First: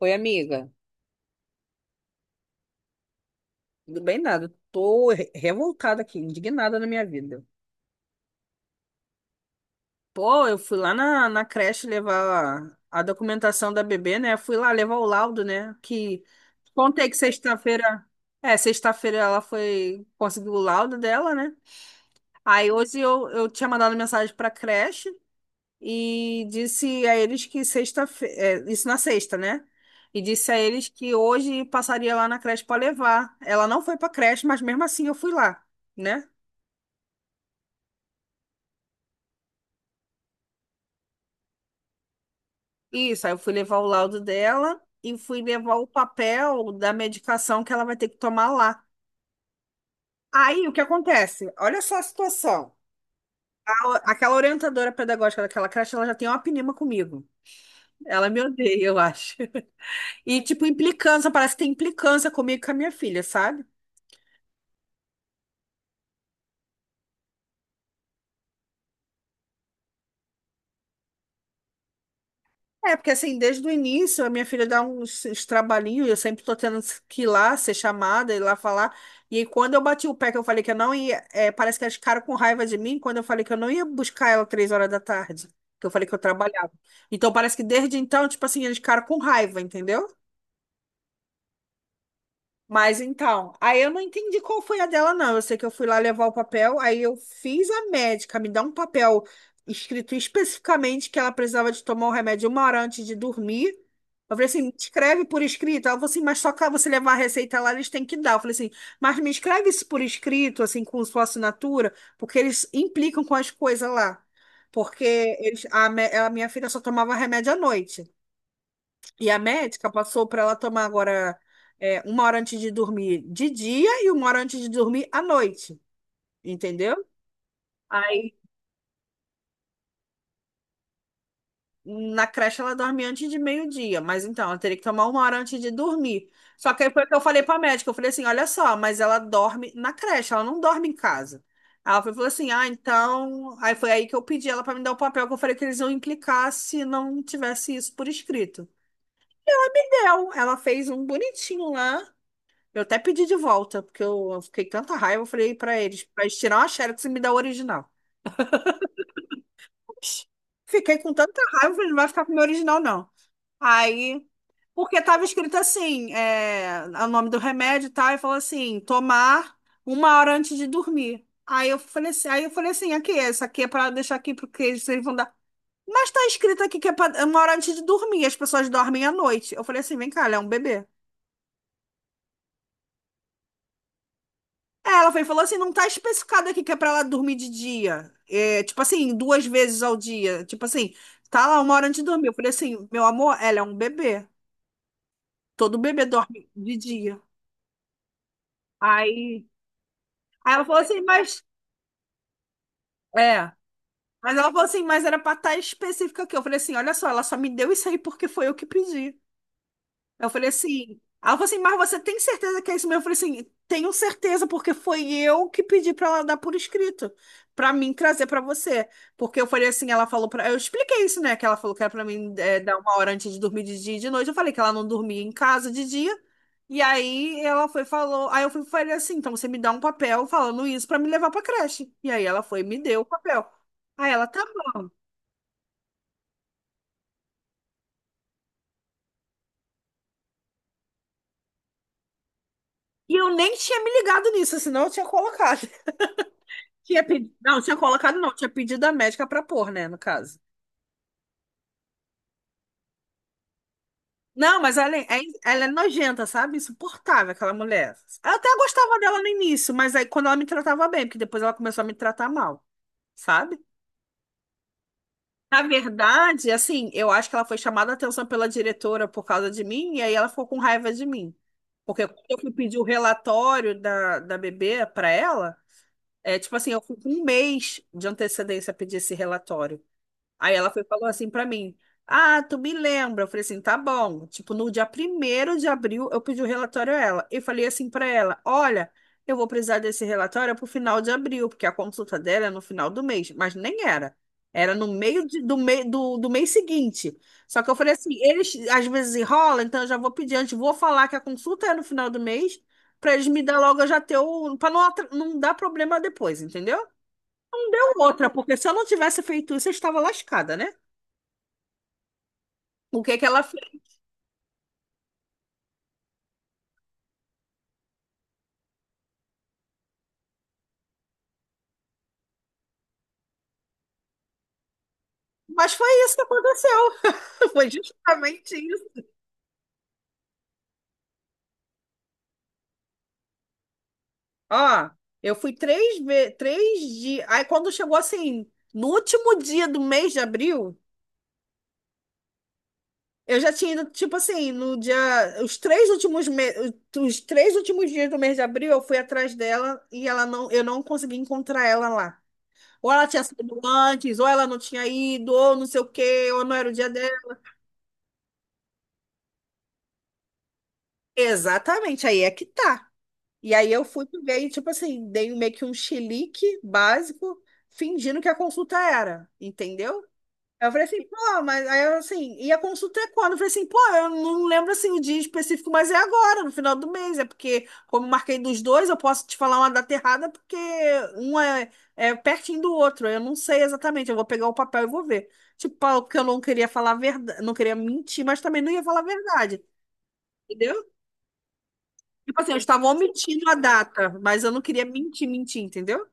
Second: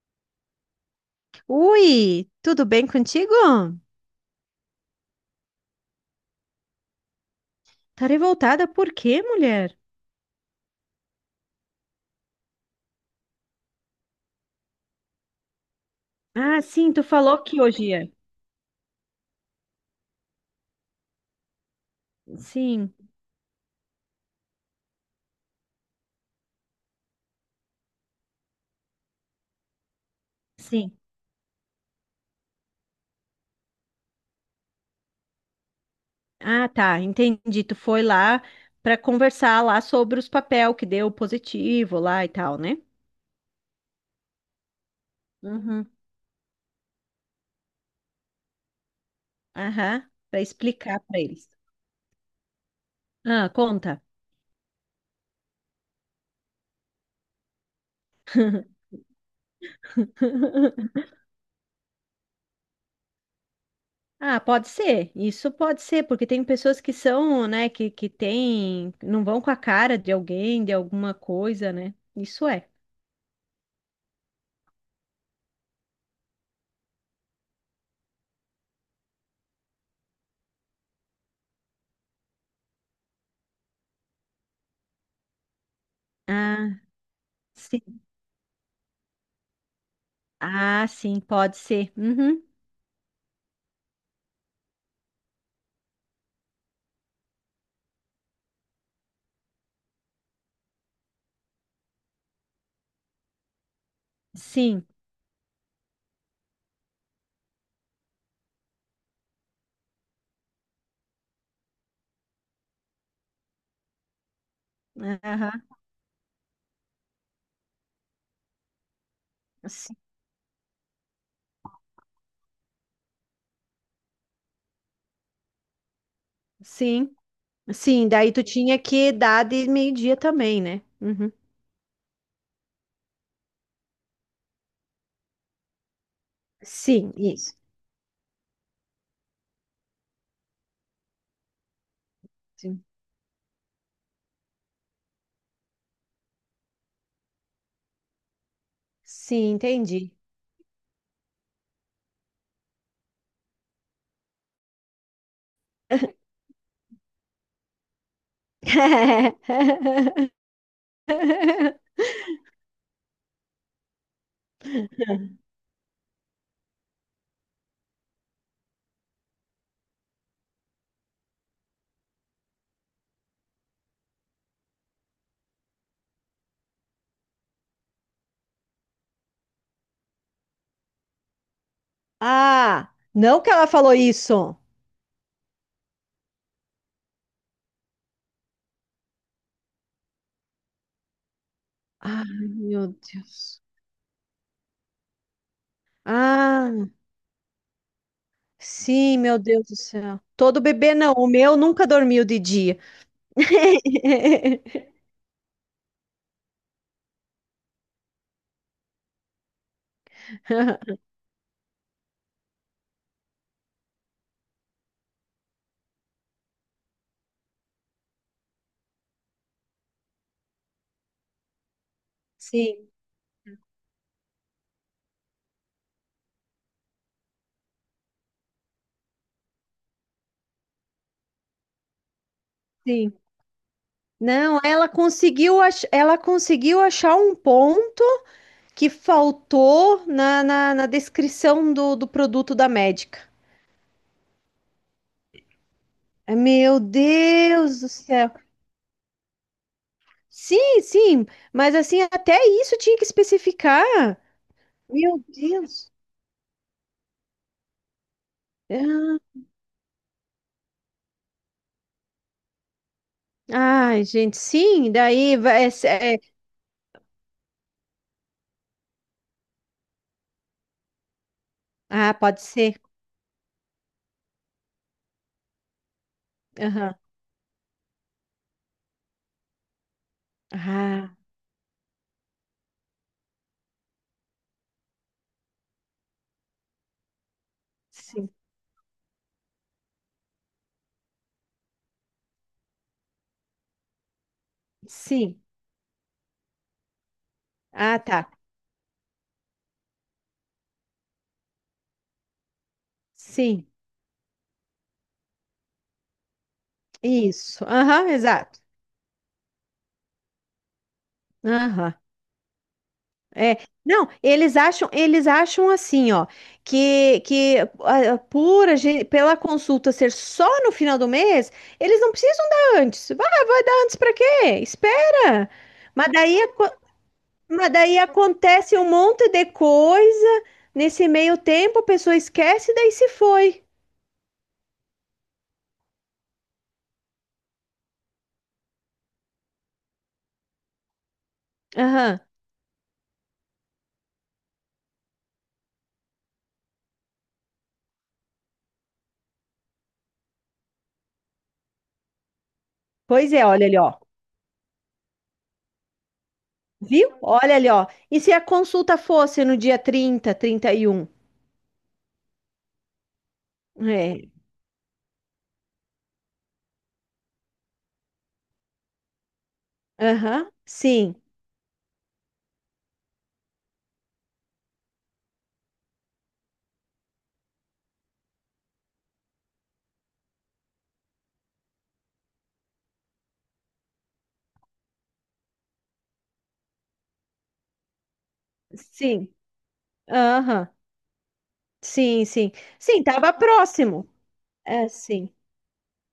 Oi, amiga. Ui, tudo bem contigo? Tudo bem, nada. Tô revoltada aqui, indignada na minha vida. Tá revoltada por quê, mulher? Pô, eu fui lá na creche levar a documentação da bebê, né? Fui lá levar o laudo, né? Que Ah, sim, tu contei que falou que hoje sexta-feira. ia. É, sexta-feira ela foi conseguiu o laudo dela, né? Aí Sim, hoje eu tinha mandado mensagem pra creche e disse a eles que sexta-feira. Isso na sexta, né? E disse a eles sim. que hoje passaria lá na creche pra levar. Ela não foi pra creche, mas mesmo assim eu fui lá, né? Ah, tá, entendi. Tu foi lá pra conversar lá sobre os papel que deu positivo lá e tal, né? Isso, aí eu fui levar o laudo dela e fui levar o Uhum. papel da medicação que ela vai ter que tomar lá. Aham, pra Aí o que explicar pra eles. acontece? Olha só a situação. Ah, conta. Aquela orientadora pedagógica daquela creche, ela já tem uma pinima comigo. Ela me odeia, eu acho. E, tipo, implicância, parece que tem implicância comigo e com a minha filha, sabe? Ah, pode ser. Isso pode ser, porque tem pessoas que são, né, que tem, não vão com a cara de alguém, de alguma coisa, né? Isso é. É, porque assim, desde o início, a minha filha dá uns trabalhinhos, eu sempre tô tendo que ir lá, ser chamada, ir lá falar. E aí, quando eu bati o pé, que eu falei que eu não ia, parece que elas ficaram com raiva de mim, quando eu falei que eu não ia buscar ela três horas da tarde, que eu falei que eu trabalhava. Ah, Então, parece que desde sim. então, tipo assim, eles ficaram com raiva, entendeu? Ah, sim, pode ser. Uhum. Mas então, aí eu não entendi qual foi a dela, não. Eu sei que eu fui lá levar o papel, aí eu fiz a médica me dar um papel escrito especificamente que ela precisava de tomar o remédio uma hora antes de dormir. Eu falei assim, me Sim. escreve por escrito. Ela falou assim, mas só que você levar a receita lá, eles têm que dar. Eu falei assim, mas me escreve isso por escrito, assim, com sua assinatura, porque eles implicam com as coisas lá. Porque Aham. eles, a, a minha filha só tomava remédio à noite. E a médica S- passou para ela tomar agora uma hora antes de dormir de dia e uma hora antes de dormir à noite, entendeu? Sim. Sim, daí Aí tu tinha que dar de meio-dia também, né? Uhum. na creche ela dorme antes de meio-dia, mas então ela teria que tomar uma hora antes de dormir. Só que aí foi o Sim, que eu falei isso. para a médica, eu falei assim, olha só, mas ela dorme na creche, ela não dorme em casa. Falou assim, ah, Sim, então. Aí foi aí que eu pedi ela para me dar o papel, que eu falei que eles iam implicar se não tivesse isso por escrito. sim, entendi. Deu, ela fez um bonitinho lá. Eu até pedi de volta, porque eu fiquei com tanta raiva, eu falei pra eles tirar uma Xerox e me dar o original. Oxi, fiquei com tanta raiva, eu falei, não vai ficar com o meu original, não. Aí, porque tava escrito assim, o nome do remédio e tal, e falou assim, tomar uma hora antes de dormir. Aí eu falei assim, aqui, essa aqui é pra deixar aqui, porque eles vão dar. Mas tá escrito aqui que é é uma hora antes de dormir, as pessoas dormem à noite. Eu falei assim, vem cá, ela é um bebê. Ah, não que ela falou isso. É, ela foi, e falou assim, não tá especificado aqui que é pra ela dormir de dia. É, tipo assim, duas vezes ao dia. Tipo assim, tá lá uma hora antes de dormir. Eu Ai, falei assim, meu meu amor, ela é Deus. um bebê. Todo bebê dorme de Ah, dia. sim, meu Aí, Deus do céu. aí Todo ela falou bebê assim, não, o mas... meu nunca dormiu de dia. É. Mas ela falou assim, mas era pra estar específica aqui. Eu falei assim, olha só, ela só me deu isso aí porque foi eu que pedi. Aí ela falou assim, mas você tem certeza que é isso mesmo? Eu falei assim, tenho certeza, porque foi eu que pedi para ela dar por escrito, para mim trazer para você. Porque eu falei assim, ela falou para, eu expliquei isso, né? Que ela falou que era para mim dar Sim, uma hora antes de dormir de dia e de noite. Eu falei que ela não dormia em casa de dia. E aí ela foi e falou, aí eu fui falei assim, então você me dá um papel falando isso para me levar para creche. E aí ela foi e me deu o sim. papel. Aí ela tá Não, bom. ela conseguiu, ela conseguiu achar um ponto que faltou na descrição do produto da E médica. eu nem tinha me ligado nisso, senão eu tinha colocado. Ai, meu Tinha pedido, não, tinha Deus do colocado céu. não, tinha pedido a médica pra pôr, né, no caso. Sim, mas assim, até isso tinha que especificar. Não, mas ela é, Meu ela é Deus. nojenta, sabe? Insuportável, aquela mulher. Eu até gostava dela no Ah, início, mas aí quando ela me tratava bem, porque depois ela começou a me tratar mal, sabe? ai, gente, sim, daí Na vai. Verdade, assim, eu acho que ela foi chamada a atenção pela diretora por causa de mim, e aí ela ficou com raiva de mim. Porque Ah, quando eu pode fui pedir ser. o relatório da bebê pra ela, é tipo assim, eu Aham. fui com um mês de antecedência pedir esse relatório. Aí ela foi, e falou Ah, assim pra mim: Ah, tu me lembra? Eu falei assim: tá bom. Tipo, no dia primeiro de abril, eu pedi o relatório a ela. E falei assim pra sim, ela: Olha, eu vou precisar desse relatório pro final de abril, porque a consulta dela é no final do mês. Mas nem era. Era no meio de- sim. do, mei- do, do mês seguinte. Só que eu falei Ah, assim: tá. eles às vezes enrolam, então eu já vou pedir antes, vou falar que a consulta é no final do mês. Pra eles me dar Sim, logo, eu já ter o. Pra não, não dar problema depois, entendeu? isso. Aham, Outra, porque exato. se eu não tivesse feito isso, eu estava lascada, né? Aham. O que que ela É, fez? não, eles acham assim, ó, que ah, por a gente, pela consulta ser só no final do mês, eles não precisam dar antes. Vai, vai dar antes para quê? Espera. Mas foi Mas isso que daí, aco- aconteceu. mas Foi daí justamente acontece um isso. monte de coisa nesse meio tempo, a pessoa esquece e daí se foi. Ó, eu fui três vezes, três dias. Aí quando chegou assim, no último dia do mês de abril, Aham. eu já tinha ido, tipo assim, no dia, os três últimos me... os três últimos dias do mês de abril, eu fui atrás dela e ela não, eu não consegui encontrar ela lá. Ou ela tinha Pois é, saído olha ali, ó. antes, ou ela não tinha ido, ou não sei o quê, ou não era o dia Viu? dela. Olha ali, ó. E se a consulta fosse no dia trinta, trinta e um? Exatamente, aí é que tá. E aí eu fui É. ver e, tipo assim, dei meio que um chilique básico, fingindo que a consulta era, entendeu? Aham. Aí eu falei assim, Sim. pô, mas aí eu assim, e a consulta é quando? Eu falei assim, pô, eu não lembro assim o dia específico, mas é agora, no final do mês. É porque, como eu marquei dos dois, eu posso te falar uma data errada, porque um é pertinho do outro. Eu não sei exatamente, eu vou pegar o papel e vou ver. Tipo, porque eu não queria falar verdade, não queria mentir, mas também não ia falar a Sim. verdade. Aham. Entendeu? Sim, Tipo assim, sim. eu estava Sim, tava omitindo a próximo. data, mas eu não queria É, mentir, sim. mentir, entendeu?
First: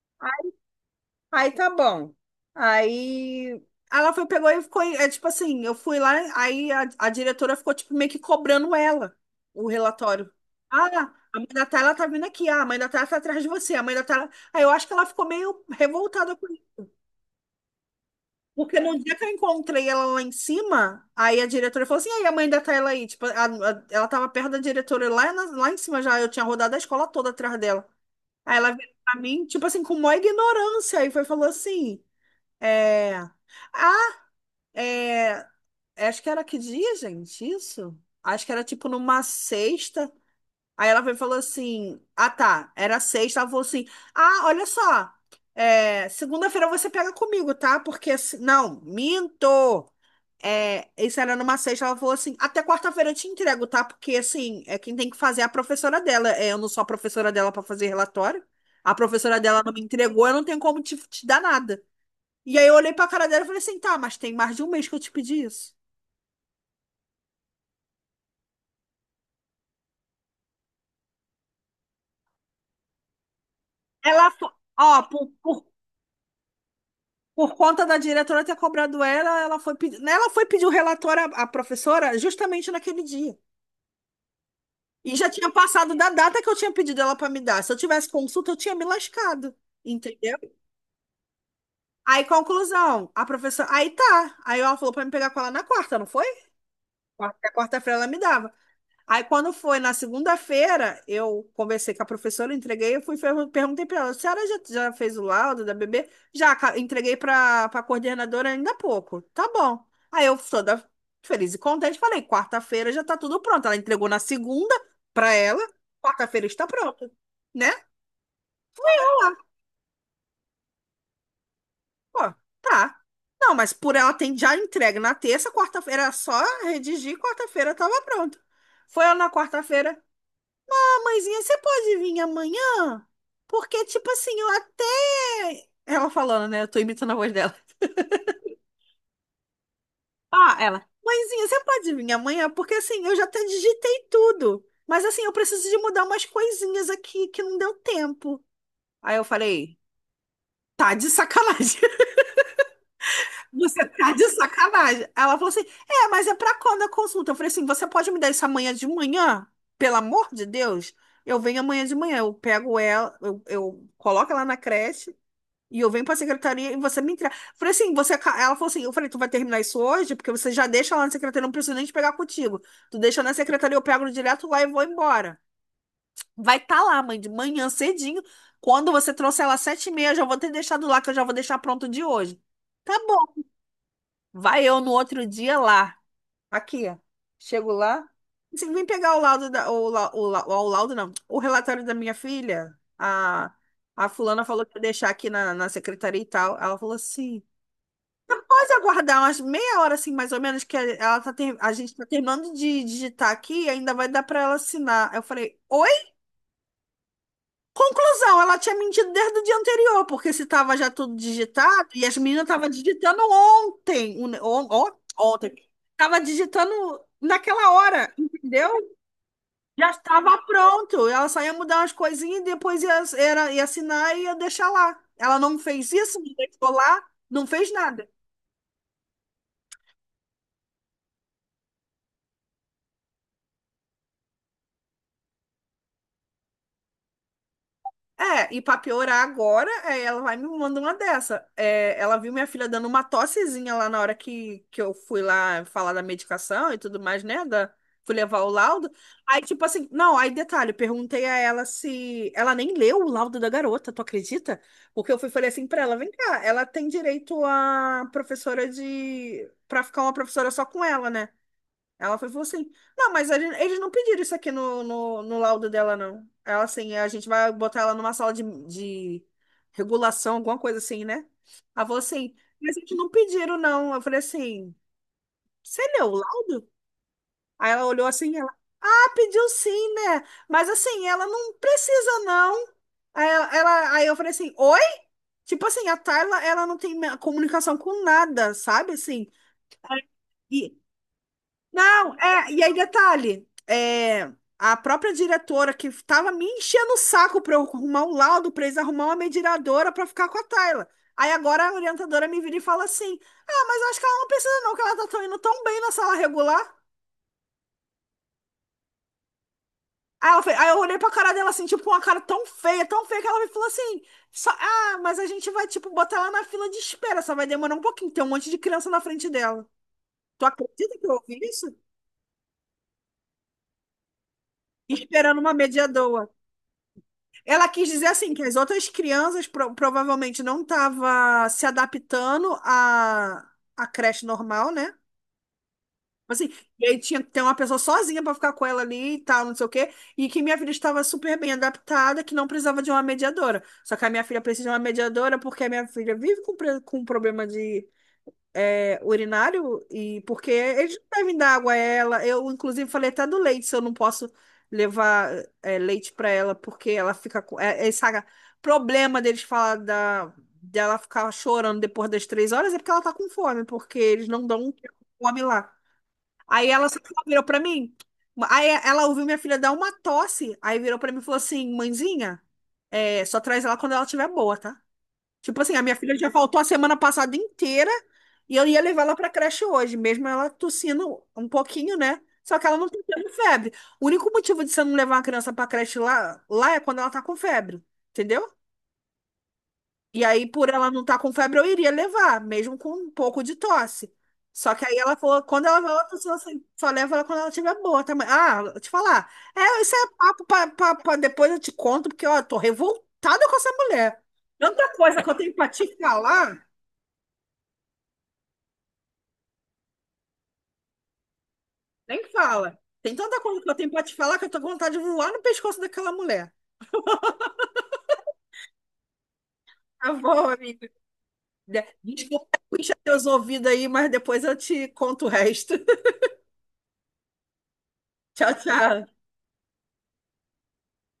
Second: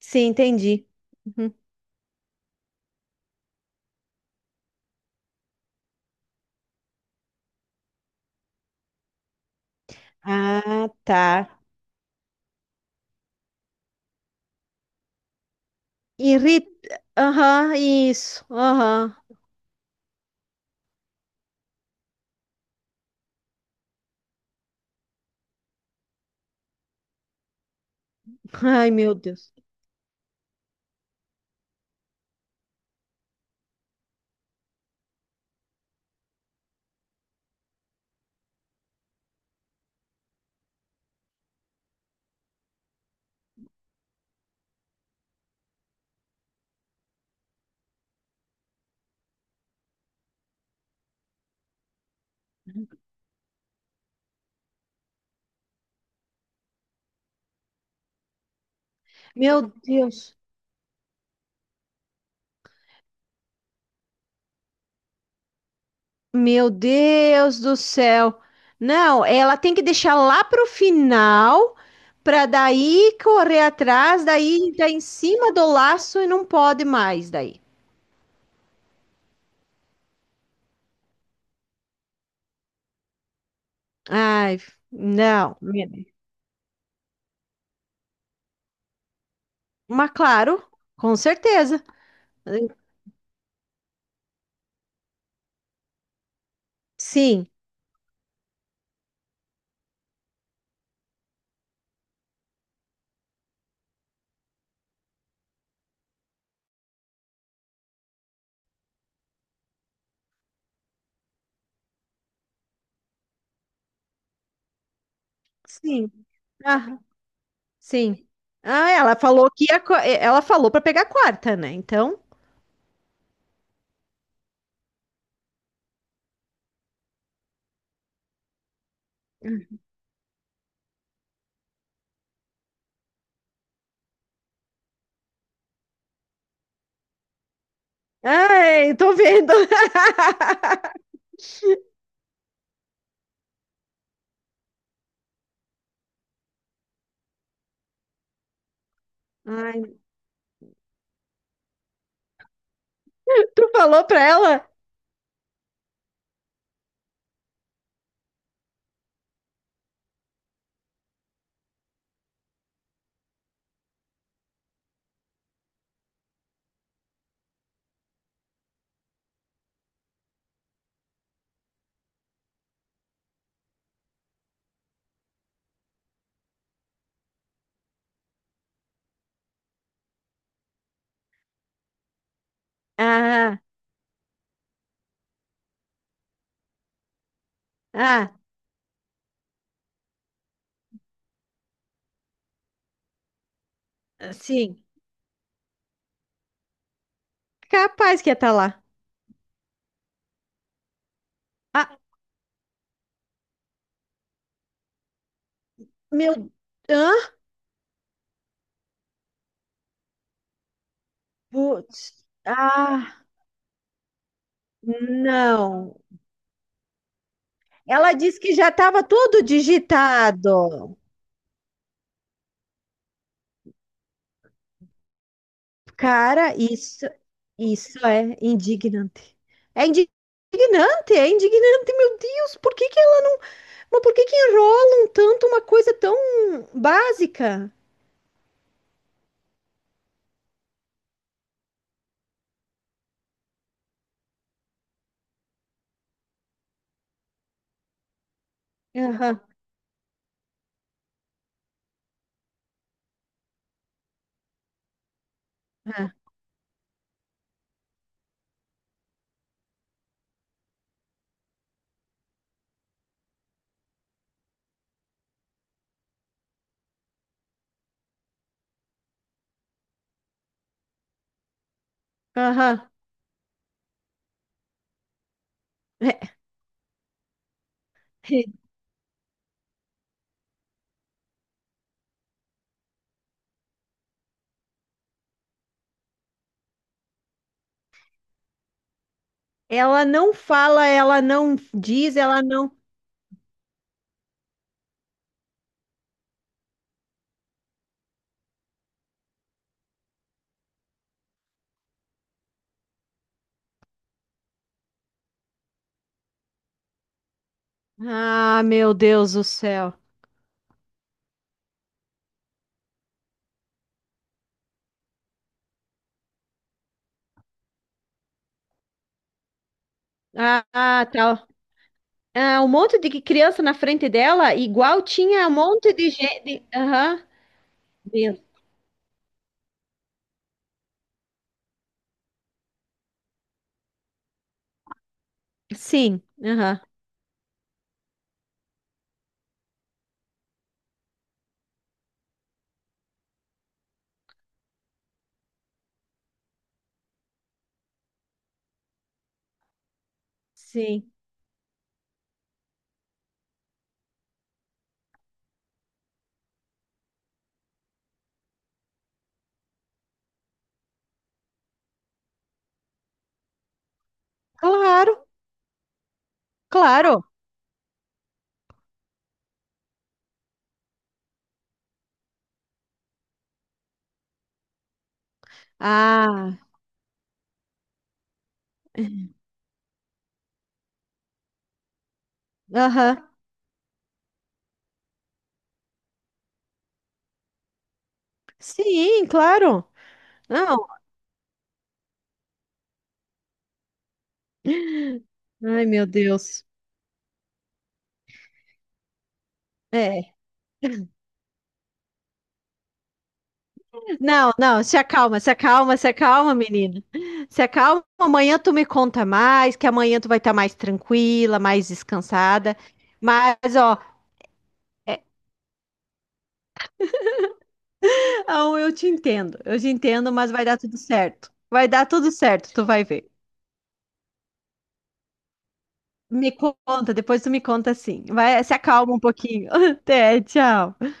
Sim, entendi. Aí Uhum. tá bom. Aí ela foi, pegou e ficou. É tipo assim, eu fui lá, aí a diretora ficou tipo meio que cobrando ela, o relatório. Ah, Ah, a mãe tá. da Tayla tá vindo aqui, ah, a mãe da Tayla tá atrás de você, a mãe da Tayla. Aí eu acho que ela ficou meio revoltada com Irrit... isso. Aham, isso. Porque no dia Aham. que eu encontrei ela lá em cima, aí a diretora falou assim: e aí a mãe da Tayla aí? Tipo, ela tava perto da diretora lá, lá em cima já, eu tinha rodado a escola toda atrás dela. Aí ela veio Ai, meu pra mim, Deus. tipo assim, com maior ignorância, e foi falou assim, é... Ah, é... acho que era que dia, gente, isso? Acho que era tipo numa sexta. Aí ela veio e falou assim, ah tá, era sexta, ela falou assim, ah, olha só, segunda-feira você pega comigo, tá? Porque, não, minto! É, isso era numa sexta, ela falou assim, até quarta-feira eu te entrego, tá? Porque, assim, é quem tem que fazer é a professora dela. É, eu não sou a professora dela para fazer relatório. A professora dela Meu não me entregou, eu Deus. não tenho como te dar nada. E aí eu olhei pra cara dela e falei assim, tá, mas tem mais de um mês que eu te pedi isso. Meu Deus do céu. Não, ela tem que deixar lá pro final para daí correr atrás, Ela, fo- daí tá em Ó, por, cima por, do laço e não pode mais por daí. conta da diretora ter cobrado ela, ela foi, ela foi pedir o relatório à professora justamente naquele dia. Ai, E já tinha não. passado da data que eu tinha pedido ela para me dar. Se eu tivesse consulta, eu tinha me lascado, Mas entendeu? claro, com certeza. Aí, conclusão, a professora. Aí tá. Aí ela falou pra me pegar com ela na quarta, não foi? Sim, Quarta-feira ela me dava. Aí, quando foi na segunda-feira, eu conversei com a professora, entreguei, perguntei pra ela: a senhora já fez o laudo da bebê? Entreguei pra coordenadora ainda há pouco. Tá bom. Aí eu, toda feliz e contente, falei: quarta-feira já tá tudo pronto. Ela entregou na segunda pra ela, sim. quarta-feira está Ah, pronto, né? sim. Ah, ela falou que ia, ela falou para pegar a quarta, né? Então, Pô, tá. Não, mas por ela tem já entregue na terça, quarta-feira era só redigir, quarta-feira tava pronto. Foi ela na quarta-feira. Ah, mãezinha, você pode vir amanhã? Porque, tipo assim, eu até. Ela falando, né? Eu tô imitando a voz dela. ai, tô vendo. Ah, ela. Mãezinha, você pode vir amanhã? Porque, assim, eu já até digitei tudo. Mas, assim, eu preciso de mudar umas coisinhas aqui que não deu tempo. Aí eu falei, Ai, tá de sacanagem. tu Você falou tá para de ela? sacanagem. Ela falou assim: É, mas é pra quando a consulta? Eu falei assim: Você pode me dar isso amanhã de manhã? Pelo amor de Deus. Eu venho amanhã de manhã. Eu pego ela, eu coloco ela na creche e eu venho pra secretaria e você me entrega. Eu falei assim: Ela falou assim: Eu falei, tu vai terminar isso hoje? Porque você já deixa lá na secretaria, não preciso nem te pegar contigo. Tu deixa na secretaria, eu pego direto lá e vou embora. Vai estar tá lá, mãe, de manhã cedinho. Quando você trouxer ela às sete e meia, eu já vou ter deixado lá, que eu já vou deixar pronto de hoje. Tá bom. Ah, Vai eu no outro dia lá. Aqui, ó. Chego lá. ah, Você vim pegar o laudo da, o, lau- o, lau- o laudo, não. O relatório da minha filha. A fulana falou que ia sim. deixar aqui na secretaria e tal. Ela falou assim: Capaz que ia estar pode lá. aguardar umas meia hora, assim, mais ou menos, que a gente Ah, tá terminando de digitar aqui e ainda vai dar pra ela assinar. Eu falei, oi? meu, hã? Conclusão, ela tinha mentido desde o dia anterior, porque se estava já tudo digitado, e as Putz. meninas estavam digitando Ah, ontem, ontem, não. estava digitando naquela hora, Ela disse que já entendeu? estava tudo Já estava digitado. pronto, ela só ia mudar umas coisinhas e depois ia assinar e ia deixar lá. Ela não fez isso, não Cara, deixou lá, não fez isso nada. é indignante. É indignante, meu Deus. Por que que ela, mas por que que enrolam tanto uma coisa tão básica? É, e pra piorar agora, é, ela vai e me mandar uma dessa. É, ela viu minha filha dando uma tossezinha lá na hora que eu fui lá falar da medicação e tudo mais, né? Da, fui levar o laudo. Aí, Aham, tipo assim, não, aí detalhe, eu perguntei a ela se. Ela nem leu o laudo da garota, tu acredita? Porque eu fui e falei assim pra ela: vem aham, cá, ela tem direito a professora de. Pra ficar uma professora só com ela, né? Falou assim: Não, eles não pediram isso aqui no laudo dela, não. Ela assim: A gente vai botar ela numa sala de regulação, alguma coisa assim, né? Ela falou assim: Mas a aham. gente não pediram, não. Eu falei assim: Você leu o laudo? Aí ela olhou assim: ela, ah, pediu sim, né? Mas assim, ela não precisa, não. Aí, aí eu falei assim: Oi? Tipo assim, a Tayla, ela não tem me- comunicação com nada, sabe? Assim. Ela não fala, ela não Não, diz, ela é, e não. aí detalhe, é, a própria diretora que estava me enchendo o saco para eu arrumar um laudo, para eles arrumar uma mediadora para ficar com a Tayla. Aí agora a orientadora me vira e fala assim: Ah, mas eu acho que ela não precisa, não, que indo tão bem na sala regular. Ah, meu Deus do céu. Aí, aí eu olhei pra cara dela assim, tipo, com uma cara tão feia, que ela me falou assim: Ah, mas a gente vai, tipo, botar ela na fila de espera, só vai demorar um pouquinho, tem um monte de criança na frente dela. Tu Ah, acredita que ah, eu ouvi tá. isso? Ah, um monte de criança na frente dela, igual Esperando tinha um uma monte de mediadora. gente. Aham. Ela quis dizer assim que Meu. as outras crianças provavelmente não estavam se adaptando à, à creche normal, né? Sim, Assim, aham. e aí tinha que ter uma pessoa sozinha para ficar com ela ali e tal, não sei o quê. E que minha filha estava super bem adaptada, que não precisava de uma mediadora. Só que a minha filha precisa de uma mediadora porque a minha filha vive com, com um problema de é, urinário e porque eles não Sim. devem dar água a ela. Eu, inclusive, falei até do leite, se eu não posso levar é, leite para ela, porque ela fica com. É, é esse problema deles falar da, dela ficar chorando depois das 3 horas é porque ela tá com fome, porque eles não dão um Claro, fome lá. Aí ela só claro. virou para mim. Aí ela ouviu minha filha dar uma tosse, aí virou para mim e falou assim: Mãezinha, é, só traz ela quando ela estiver boa, tá? Tipo assim, a minha filha já Ah, faltou a semana passada inteira e eu ia levar ela pra creche hoje, mesmo ela tossindo um pouquinho, né? Só que ela não tem aham. tendo febre. O único motivo de você não levar uma criança pra creche lá, lá é quando ela tá com febre, entendeu? Sim, claro. E aí, por Não. ela não estar tá com febre, eu iria levar, mesmo com um pouco de tosse. Só que aí ela falou, quando ela Ai, vai, ela meu tossiu assim, Deus. só leva ela quando ela tiver boa também. Ah, vou te falar. É, isso é É. papo pra depois eu te conto, porque ó, eu tô revoltada com essa mulher. Não, não, Tanta se coisa que eu acalma, se tenho pra te acalma, se acalma, falar. menina. Se acalma, amanhã tu me conta mais, que amanhã tu vai estar mais tranquila, mais Nem descansada. fala. Tem tanta coisa que eu Mas, tenho ó, pra te falar que eu tô com vontade de é, voar no pescoço daquela mulher. não, eu te entendo, eu te Tá entendo, bom, mas vai dar amigo. tudo certo. Vai dar tudo Desculpa, certo, tu puxa vai teus ver. ouvidos aí, mas depois eu te conto o resto. Me conta, depois tu me conta sim. Tchau, Vai, se tchau. acalma um pouquinho. Até, tchau.